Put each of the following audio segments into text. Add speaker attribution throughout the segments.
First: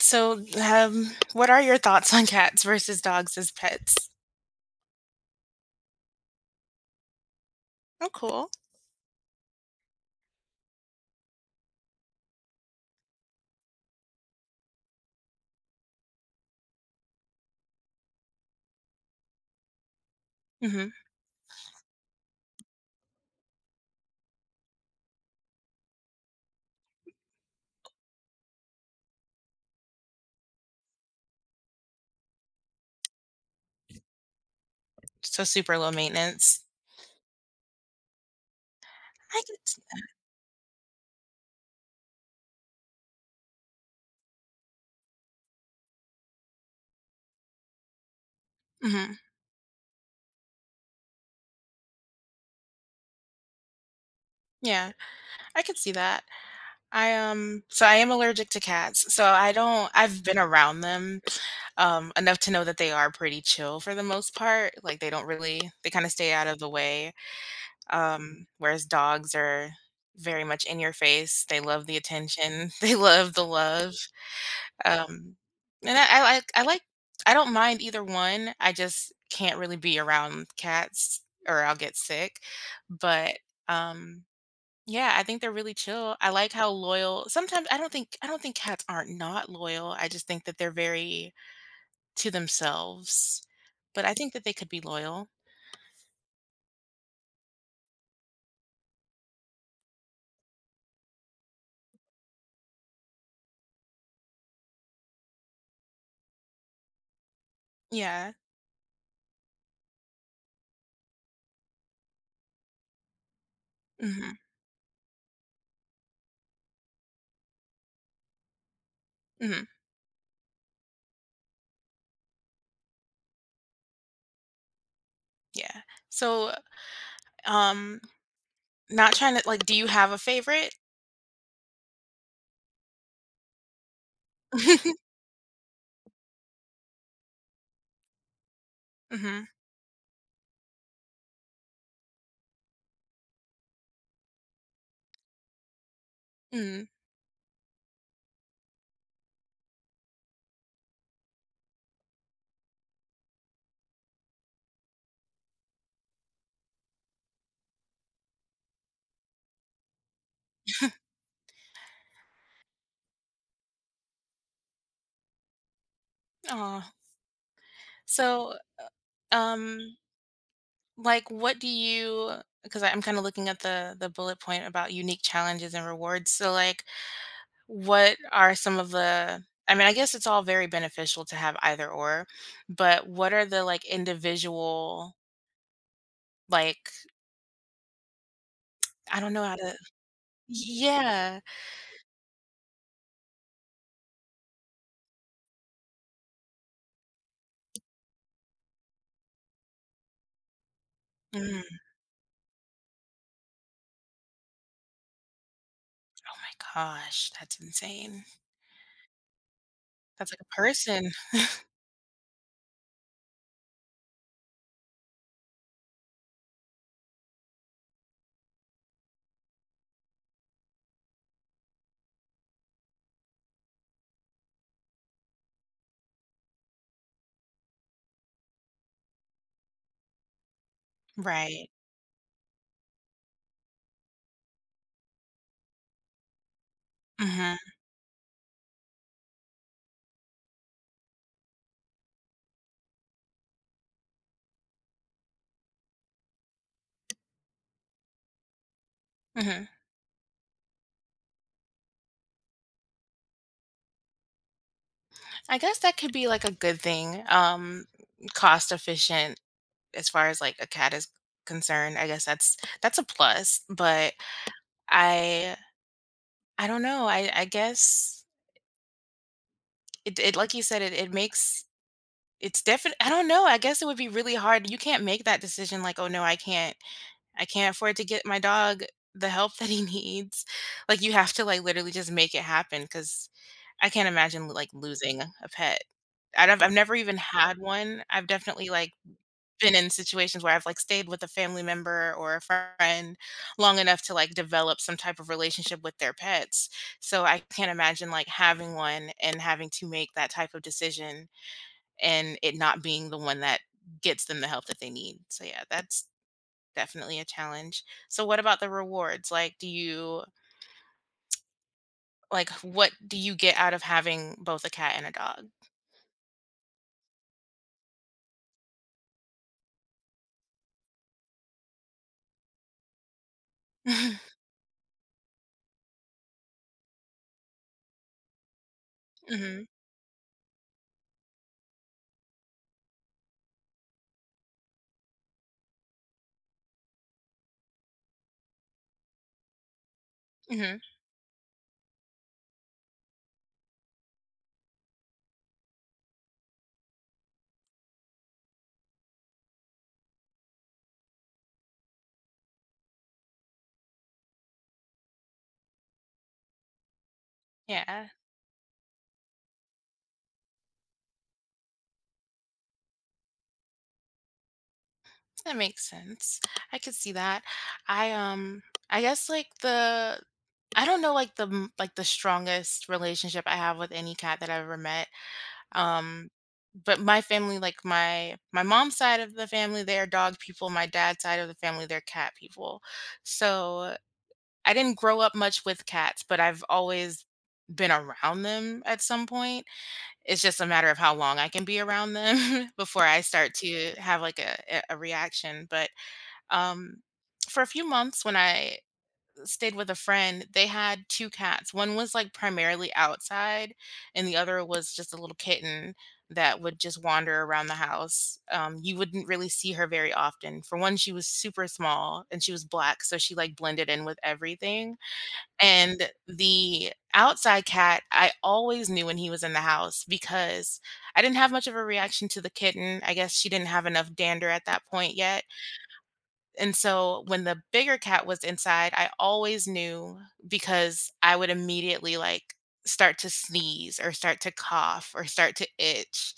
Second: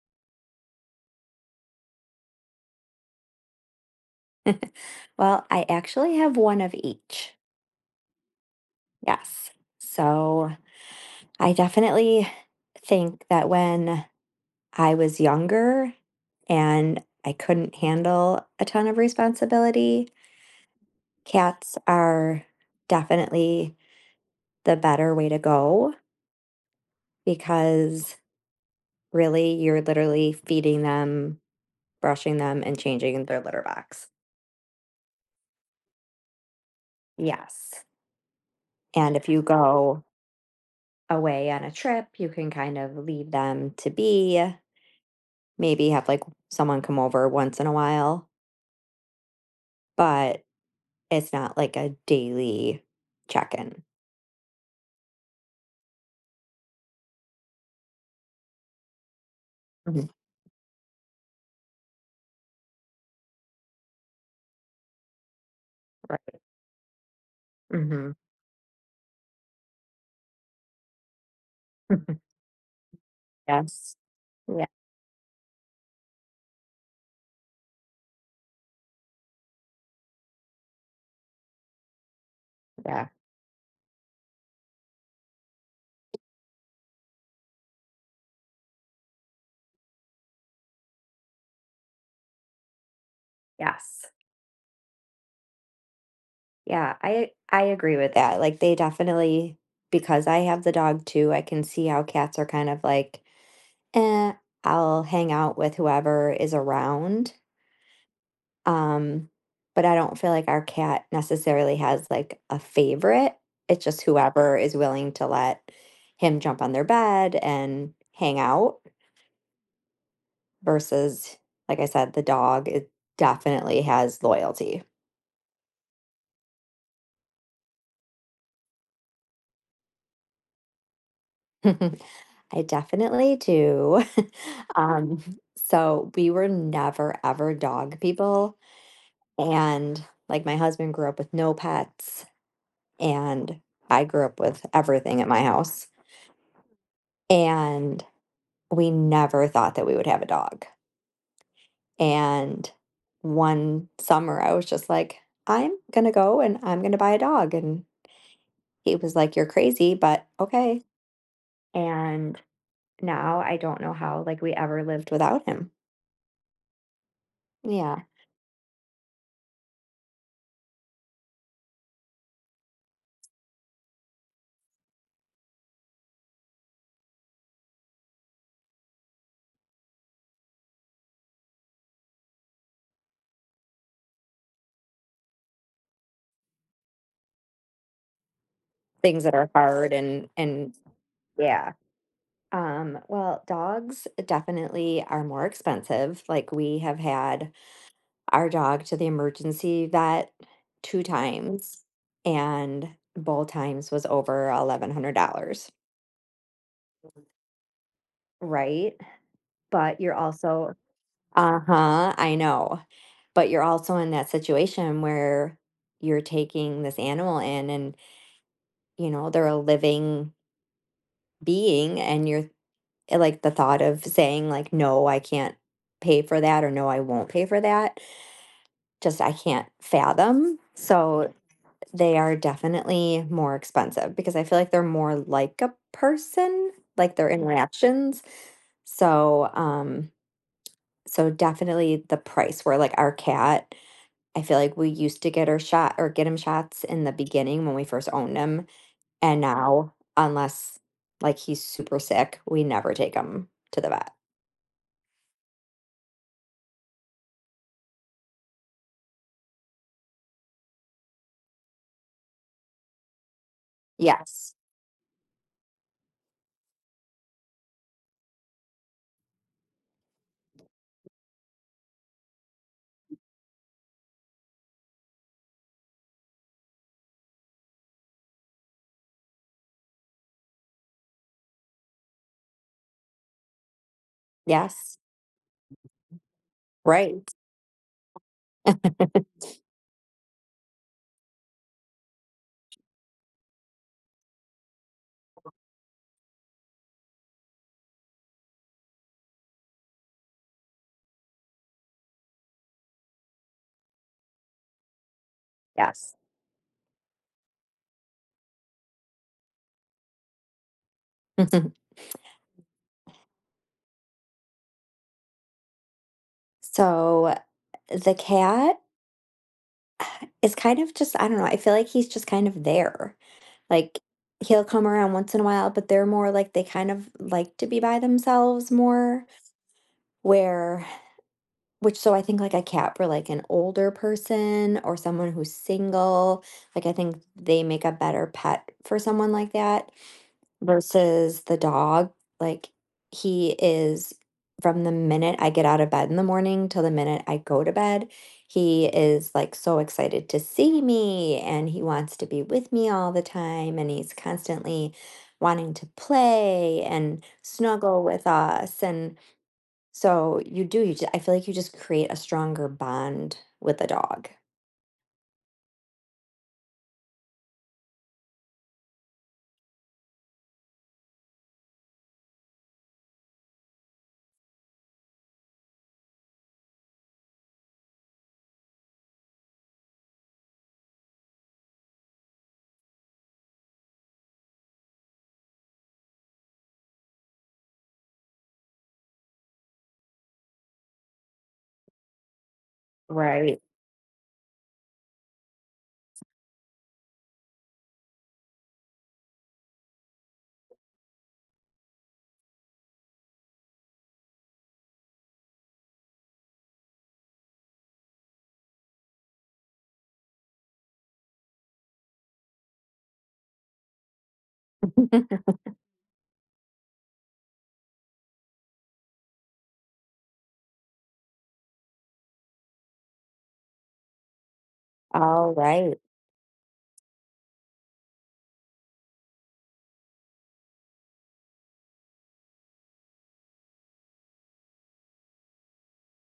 Speaker 1: So, what are your thoughts on cats versus dogs as pets?
Speaker 2: Well, I actually have one of each.
Speaker 1: Oh, cool.
Speaker 2: Yes. So I definitely think that when I was younger and I couldn't handle a ton of responsibility,
Speaker 1: Mhm.
Speaker 2: cats are definitely the better way to go because really you're literally feeding them, brushing them, and changing their litter box.
Speaker 1: So super low maintenance.
Speaker 2: Yes. And if you
Speaker 1: I could
Speaker 2: go away on a trip, you can kind of leave them to be maybe have like someone come over once in a while,
Speaker 1: Mhm.
Speaker 2: but it's not like a daily check-in.
Speaker 1: Yeah, I could see that. So I am allergic to cats, so I don't
Speaker 2: Mhm.
Speaker 1: I've been around them, enough to know that they are pretty chill for the most part, like, they don't really they kinda stay
Speaker 2: Right.
Speaker 1: out of the way,
Speaker 2: Mhm.
Speaker 1: whereas dogs are very much in your face, they love the attention, they love the love.
Speaker 2: Yes. Yeah.
Speaker 1: Um, and I like I don't mind either one. I just can't really be around cats or I'll get sick.
Speaker 2: Yeah.
Speaker 1: But um yeah, I think they're really chill. I like how loyal. Sometimes I don't think cats aren't not loyal. I just think that they're very to themselves.
Speaker 2: Yes.
Speaker 1: But I think that they could be loyal.
Speaker 2: Yeah, I agree with that. Like they definitely because I have the dog too, I can see how cats are kind of like, eh, I'll hang out with whoever is around.
Speaker 1: Yeah.
Speaker 2: Um, but I don't feel like our cat necessarily has like a favorite. It's just
Speaker 1: Mhm.
Speaker 2: whoever is willing to let him jump on their bed and hang out
Speaker 1: Mhm.
Speaker 2: versus, like I said, the dog it definitely has loyalty.
Speaker 1: Yeah. So, um not trying to like do you have a favorite?
Speaker 2: I definitely do. um, so we were never ever dog people.
Speaker 1: mhm.
Speaker 2: And like my husband grew up with no pets, and I grew up with everything at my house.
Speaker 1: Mm.
Speaker 2: And we never thought that we would have a dog. And one summer, I was just like, I'm going to go and I'm going to buy a dog. And he was like, "You're crazy, but okay." And now I don't know how like we ever lived without him.
Speaker 1: Oh.
Speaker 2: Yeah.
Speaker 1: So, um like what do you because I'm kind of looking at the bullet point about unique challenges and rewards so like what are some of the I mean I guess it's all very beneficial to have either or but what are the like individual like I
Speaker 2: Things
Speaker 1: don't
Speaker 2: that
Speaker 1: know
Speaker 2: are
Speaker 1: how to
Speaker 2: hard and
Speaker 1: yeah.
Speaker 2: yeah. Well, dogs definitely are more expensive. Like we have had our dog to the emergency vet 2
Speaker 1: Mm,
Speaker 2: times, and both times was over $1,100.
Speaker 1: oh my gosh that's insane,
Speaker 2: Right? But you're
Speaker 1: that's like a
Speaker 2: also
Speaker 1: person,
Speaker 2: Uh-huh, I know. But you're also in that situation where you're taking this animal in and, you know, they're a living being and you're and, like, the thought of saying, like, "No, I can't pay for that," or "No, I won't pay for that," just I can't fathom. So
Speaker 1: right.
Speaker 2: they are definitely more expensive because I feel like they're more like a person, like their
Speaker 1: Hmm.
Speaker 2: interactions. So, so definitely the price where like our cat, I feel like we used to get her shot or get him shots in the beginning when we first owned him. And
Speaker 1: Hmm.
Speaker 2: now, unless like he's super sick, we never take him to the vet.
Speaker 1: I guess that could be like a good thing, um, cost efficient as far as like a cat is concerned. I guess that's a plus, but
Speaker 2: Yes.
Speaker 1: I I don't know. I guess it like you said it makes it's definite. I don't know. I guess it would be really hard. You can't make that decision like, "Oh no, I can't. I can't afford to get my dog the help that he needs." Like you have to like literally just make it happen cuz I can't imagine like
Speaker 2: Yes.
Speaker 1: losing a pet. I've never even
Speaker 2: Right.
Speaker 1: had one. I've definitely like been in situations where I've, like, stayed with a family member or a friend long enough to, like, develop some type of relationship with their pets. So I can't imagine, like, having one and having to make that type of decision and it not being the one that gets them the help that they need. So, yeah, that's
Speaker 2: Yes.
Speaker 1: definitely a challenge. So what about the rewards? Like, do you like, what do you get out of having both a cat and a dog?
Speaker 2: so the cat it's kind of just I don't know, I feel like he's just kind of there. Like, he'll come around once in a while, but they're more like they kind of like to be by themselves more,
Speaker 1: Mhm.
Speaker 2: where which so I think, like, a cat for, like, an older person or someone who's single, like, I think they make a better pet for someone like that
Speaker 1: Mhm.
Speaker 2: versus the dog, like, he is from the minute I get out of bed in the morning till the minute I go to bed, he is, like, so excited to see me, and he wants to be with me all the time, and he's constantly wanting to play and snuggle
Speaker 1: Yeah.
Speaker 2: with us, and so you do, you ju I feel like you just create a stronger bond with a dog.
Speaker 1: That makes sense. I could see that. I um I guess like the I don't know like the strongest relationship I have with any cat that I've ever met. Um but my family like my mom's side of the family they're dog people, my dad's side of the family they're cat people. So I didn't grow up much with cats, but I've always been around them at some point. It's just a matter of how long I can be around them before I start
Speaker 2: Right.
Speaker 1: to have like a reaction, but um, for a few months when I stayed with a friend, they had two cats. One was like primarily outside, and the other was just a little kitten that would just wander around the house. You wouldn't really see her very often. For one, she was super small and she was black, so she like blended in with everything. And the outside cat, I always knew when he was in the house because I didn't have much of a reaction to the kitten. I guess she didn't have enough dander at that point yet
Speaker 2: All right.
Speaker 1: and so when the bigger cat was inside, I always knew because I would immediately like start to sneeze or start to cough or start to itch.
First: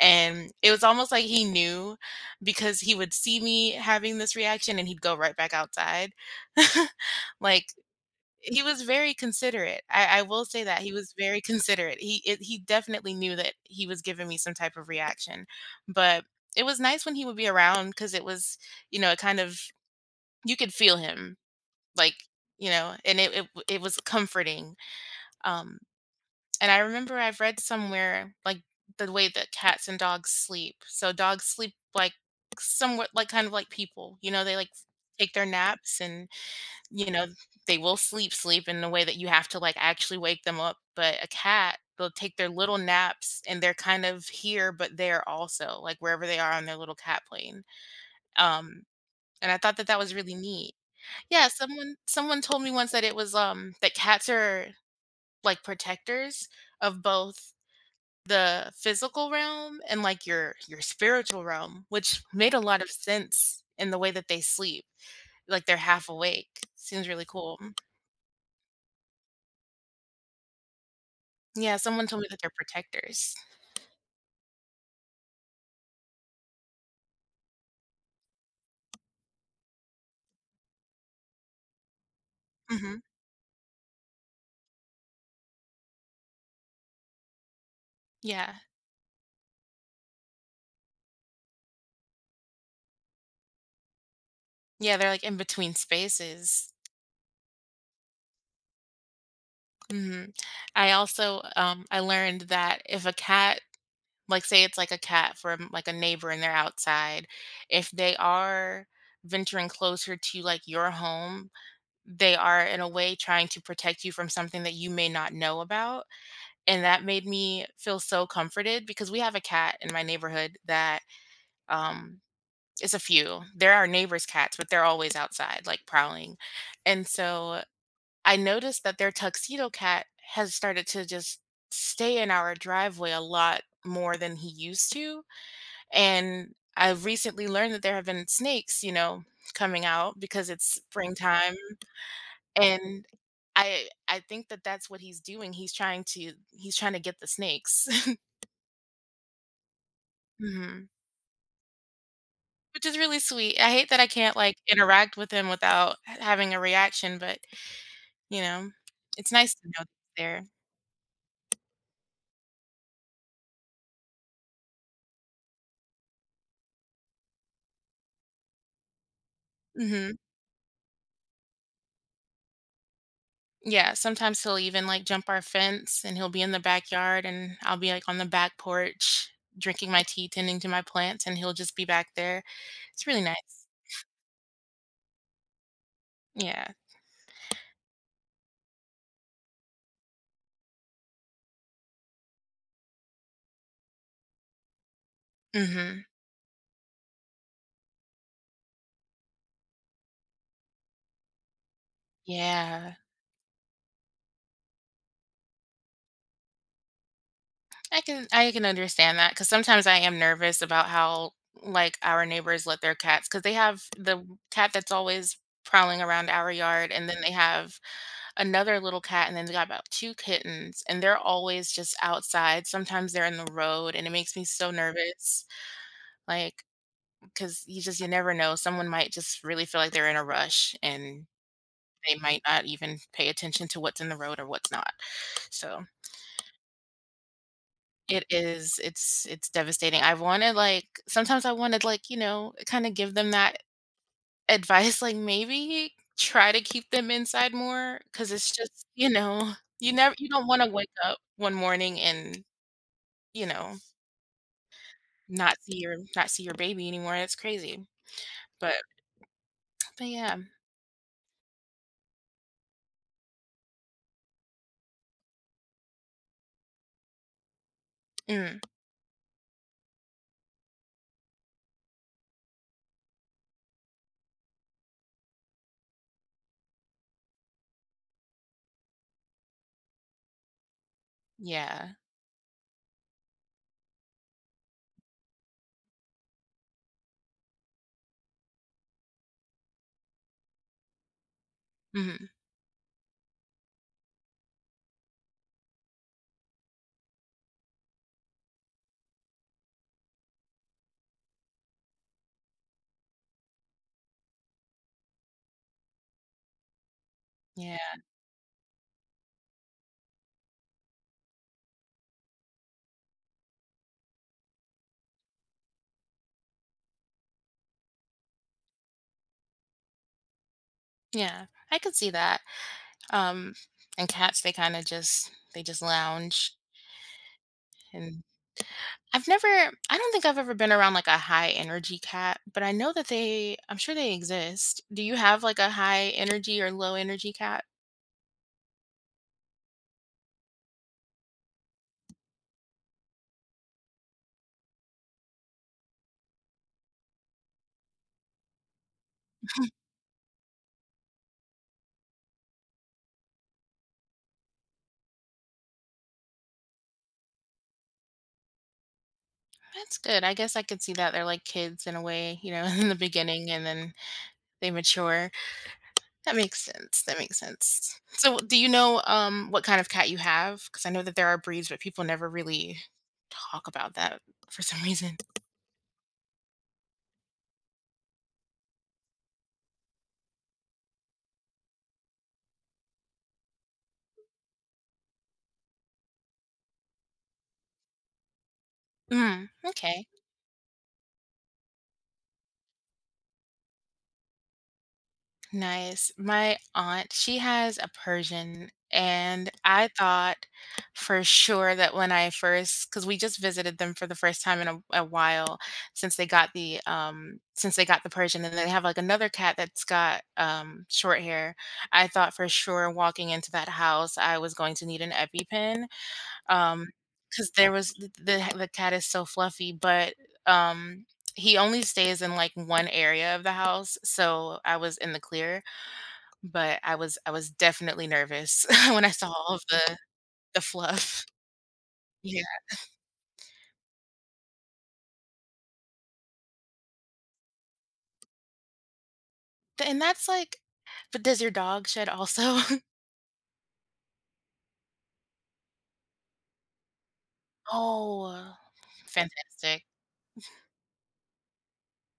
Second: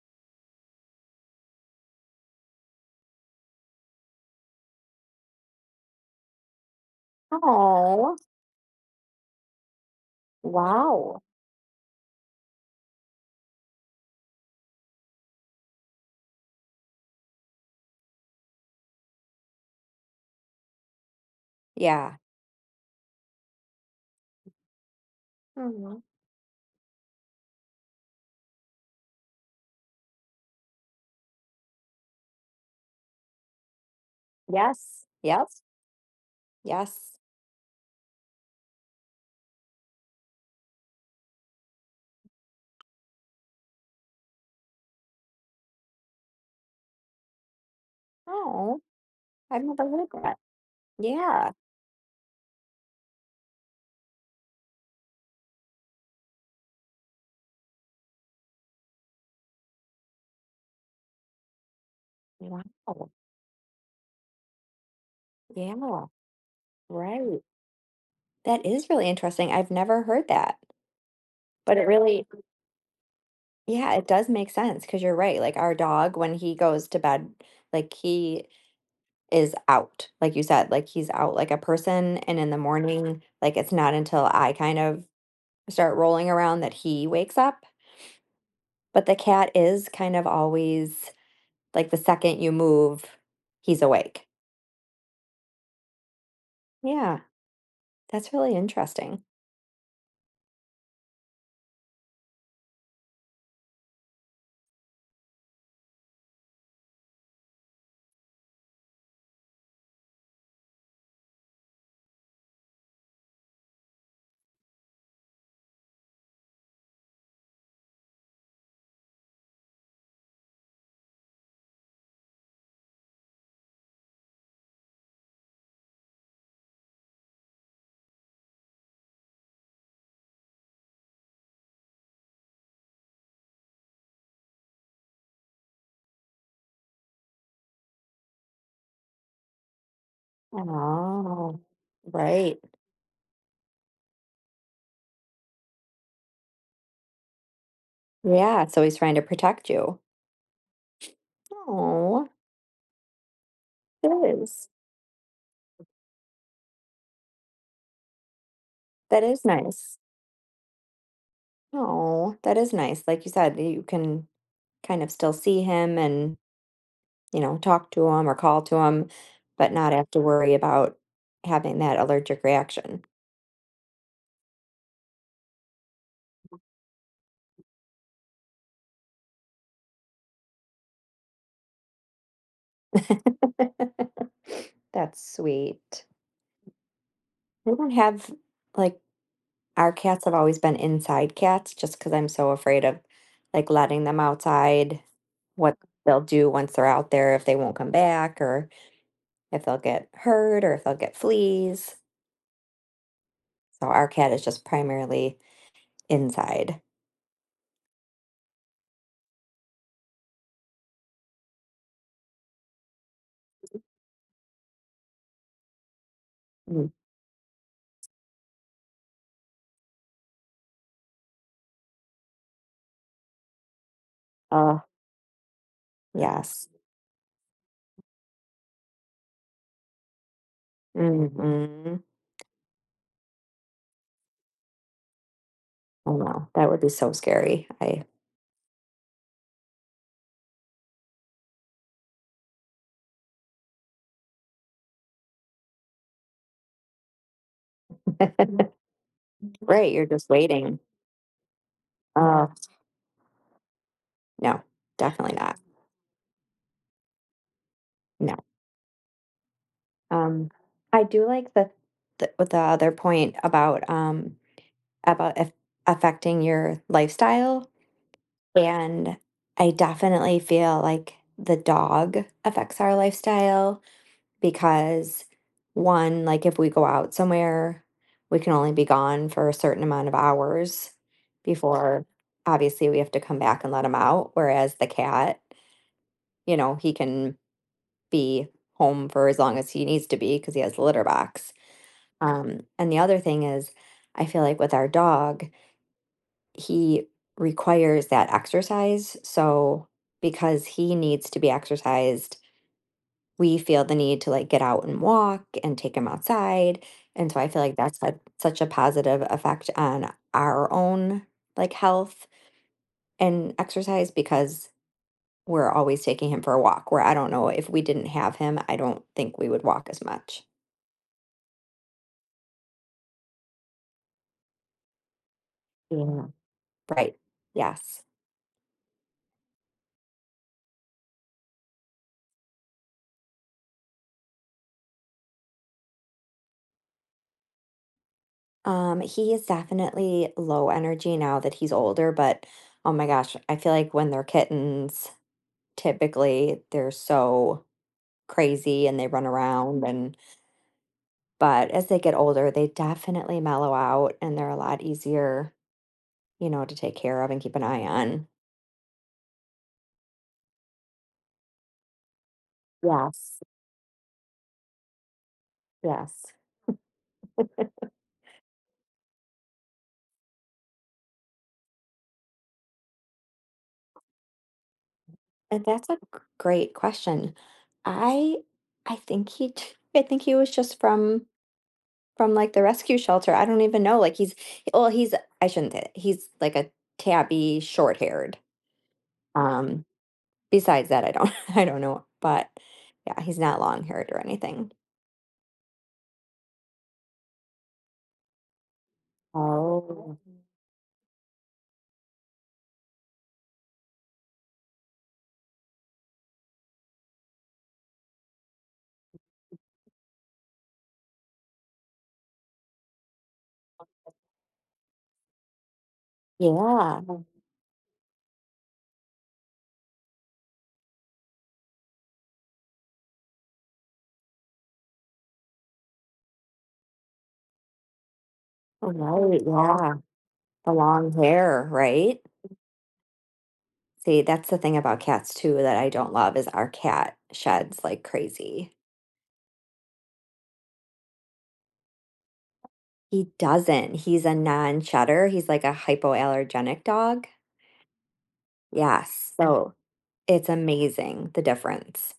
Speaker 1: And it was almost like he knew because he would see me having this reaction and he'd go right back outside. Like
Speaker 2: Oh,
Speaker 1: he was very considerate. I will say that he was
Speaker 2: wow.
Speaker 1: very considerate. He definitely knew that he was giving me some type of reaction, but it was nice when he would be around because it was, you know, it kind of you could feel him, like,
Speaker 2: Yeah.
Speaker 1: you know. And it was comforting, um, and I remember I've read somewhere like the way that cats and dogs sleep. So dogs sleep like somewhat like kind of like people, you know, they like
Speaker 2: Yes,
Speaker 1: take their
Speaker 2: yep,
Speaker 1: naps and you
Speaker 2: yes.
Speaker 1: know they will sleep in the way that you have to like actually wake them up. But a cat, they'll take their little naps and they're kind of here but there also, like wherever they are on their little cat plane.
Speaker 2: Oh,
Speaker 1: um and I
Speaker 2: I've
Speaker 1: thought that
Speaker 2: never
Speaker 1: that
Speaker 2: heard
Speaker 1: was really
Speaker 2: that.
Speaker 1: neat. Yeah,
Speaker 2: Yeah.
Speaker 1: someone told me once that it was that cats are like protectors of both the physical realm and like your spiritual realm, which made a lot of
Speaker 2: Wow.
Speaker 1: sense in the way that they sleep. Like
Speaker 2: Yeah,
Speaker 1: they're half awake. Seems really
Speaker 2: right.
Speaker 1: cool.
Speaker 2: That is really interesting. I've never heard that, but
Speaker 1: Yeah,
Speaker 2: it
Speaker 1: someone told
Speaker 2: really
Speaker 1: me that they're protectors.
Speaker 2: yeah, it does make sense because 'cause you're right, like, our dog, when he goes to bed, like, he is out, like you said, like, he's out like a person, and in the
Speaker 1: Hmm.
Speaker 2: morning, like, it's not until I kind of start rolling around that he wakes up,
Speaker 1: Yeah.
Speaker 2: but the cat is kind of always like, the second you move, he's awake.
Speaker 1: Yeah, they're like in between spaces.
Speaker 2: Yeah. That's really interesting.
Speaker 1: Hmm. I learned that if a cat, like, say it's like a cat from like a neighbor and they're outside. If they are venturing closer to like your home, they are in a way trying to protect you from something that you may not know about. And that made me feel so comforted because we have a cat in my neighborhood that, um, it's a few. They're our neighbors' cats, but they're always outside, like prowling. And so I noticed that their tuxedo cat has started to just stay in our driveway a lot more than he used to and I've recently learned that there have been snakes, you know, coming out because it's springtime,
Speaker 2: Oh, right.
Speaker 1: and I think that that's what he's doing. He's trying to get the snakes.
Speaker 2: Yeah, so he's trying to protect you.
Speaker 1: Mhm.
Speaker 2: Oh,
Speaker 1: Which is really sweet. I hate that I
Speaker 2: that
Speaker 1: can't, like,
Speaker 2: is.
Speaker 1: interact with him without h having a reaction, but, you know,
Speaker 2: That
Speaker 1: it's
Speaker 2: is
Speaker 1: nice to know that
Speaker 2: nice.
Speaker 1: he's there.
Speaker 2: Oh, that is nice. Like you said, you can kind of still see him and, you know, talk to him or call to him, but not have
Speaker 1: Mhm.
Speaker 2: to worry about having that allergic reaction.
Speaker 1: Yeah, sometimes he'll even like jump our fence and he'll be in the backyard and I'll be like on the back porch drinking my tea, tending to my plants, and he'll just be back there. It's really nice.
Speaker 2: That's sweet.
Speaker 1: Yeah.
Speaker 2: They don't have like our cats have always been inside cats just because 'cause I'm so afraid of, like, letting them outside, what
Speaker 1: Hmm.
Speaker 2: they'll do once they're out there, if they won't come back, or if they'll get hurt, or if they'll get fleas.
Speaker 1: Yeah.
Speaker 2: So our cat is just primarily inside.
Speaker 1: I can understand that because sometimes I am nervous about how like our neighbors let their cats because they have the cat that's always prowling around our
Speaker 2: Mm.
Speaker 1: yard and then they have another little cat and then they got about two kittens and they're always just outside. Sometimes they're in the road and it makes me so
Speaker 2: Oh,
Speaker 1: nervous. Like,
Speaker 2: yes.
Speaker 1: cause you never know, someone might just really feel like they're in a rush, and
Speaker 2: Mhm.
Speaker 1: they might not even pay attention to what's in the road or what's not. So,
Speaker 2: I know, that would be so scary. I
Speaker 1: it's devastating. I wanted like sometimes I wanted like, you know, kinda give them that advice, like, maybe try to keep them inside more, cause it's just, you know,
Speaker 2: Right, you're just
Speaker 1: you don't wanna
Speaker 2: waiting.
Speaker 1: wake up one morning and,
Speaker 2: Oh,
Speaker 1: you know,
Speaker 2: no, definitely not.
Speaker 1: not see your baby anymore, it's crazy.
Speaker 2: No.
Speaker 1: But yeah.
Speaker 2: Um, I do like the the other point about if affecting your lifestyle.
Speaker 1: Mm.
Speaker 2: And I definitely feel like the dog affects our lifestyle because, one, like if we go out somewhere, we can only be gone for a certain amount of hours
Speaker 1: Yeah.
Speaker 2: before obviously we have to come back and let him out. Whereas the cat, you know, he can be home for as long as he needs to be because he has a litter box.
Speaker 1: Mhm.
Speaker 2: And the other thing is, I feel like with our dog, he requires that exercise. So because he needs to be exercised, we feel the need to like get out and walk and take him outside. And so I feel like
Speaker 1: Yeah.
Speaker 2: that's had such a positive effect on our own like health and exercise because we're always taking him for a walk. Where I don't know if we didn't have him, I don't think we would walk as much.
Speaker 1: Yeah, I could see that. Um, and cats, they just
Speaker 2: Yeah.
Speaker 1: lounge.
Speaker 2: Right. Yes.
Speaker 1: And I don't think I've ever been around like a high energy cat, but I know that they, I'm sure they exist. Do you have like a high energy or low energy cat?
Speaker 2: He is definitely low energy now that he's older, but oh my gosh, I feel like when they're kittens, typically they're so crazy and they run around and but as they get older, they definitely mellow out and they're a lot easier, you know, to take care of and keep an eye on.
Speaker 1: That's good. I guess I could see that they're like kids in a way, you know, in the
Speaker 2: Yes.
Speaker 1: beginning and then they mature.
Speaker 2: Yes.
Speaker 1: That makes sense. That makes sense. So, do you know what kind of cat you have? Because I know that there are breeds, but people never really talk about that for some reason.
Speaker 2: And that's a great question. I I think he I think he was just from, like, the rescue shelter, I don't even know, like, he's well, he's I shouldn't say that, he's like a tabby short-haired,
Speaker 1: Mm,
Speaker 2: um,
Speaker 1: okay.
Speaker 2: besides that, I don't I don't know, but, yeah, he's not long-haired or anything.
Speaker 1: Nice. My aunt, she has a Persian, and I
Speaker 2: Oh,
Speaker 1: thought for sure that because we just visited them for the first time in a while since they got the Persian, and they have like another cat that's got short hair. I thought for sure walking into that house I was going to need an EpiPen.
Speaker 2: yeah,
Speaker 1: Um,
Speaker 2: all
Speaker 1: cause there was the cat is so fluffy, but, um, he only stays in, like, one area of the house, so I was in the clear, but I was definitely nervous when I saw
Speaker 2: right,
Speaker 1: all of
Speaker 2: yeah,
Speaker 1: the
Speaker 2: the long
Speaker 1: fluff.
Speaker 2: hair. Right?
Speaker 1: Yeah.
Speaker 2: See, that's the thing about cats too that I don't love is our cat sheds like crazy.
Speaker 1: And that's, like, but does your dog shed also?
Speaker 2: He doesn't, he's a non-shedder, he's like a hypoallergenic dog.
Speaker 1: Oh,
Speaker 2: Yes, so
Speaker 1: fantastic.
Speaker 2: it's amazing the difference.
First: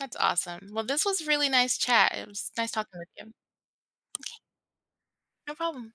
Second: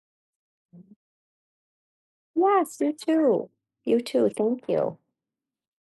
Speaker 1: That's awesome. Well, this was really nice chat. It was nice
Speaker 2: Yes, you
Speaker 1: talking with you.
Speaker 2: too. You too. Thank you.
Speaker 1: No problem.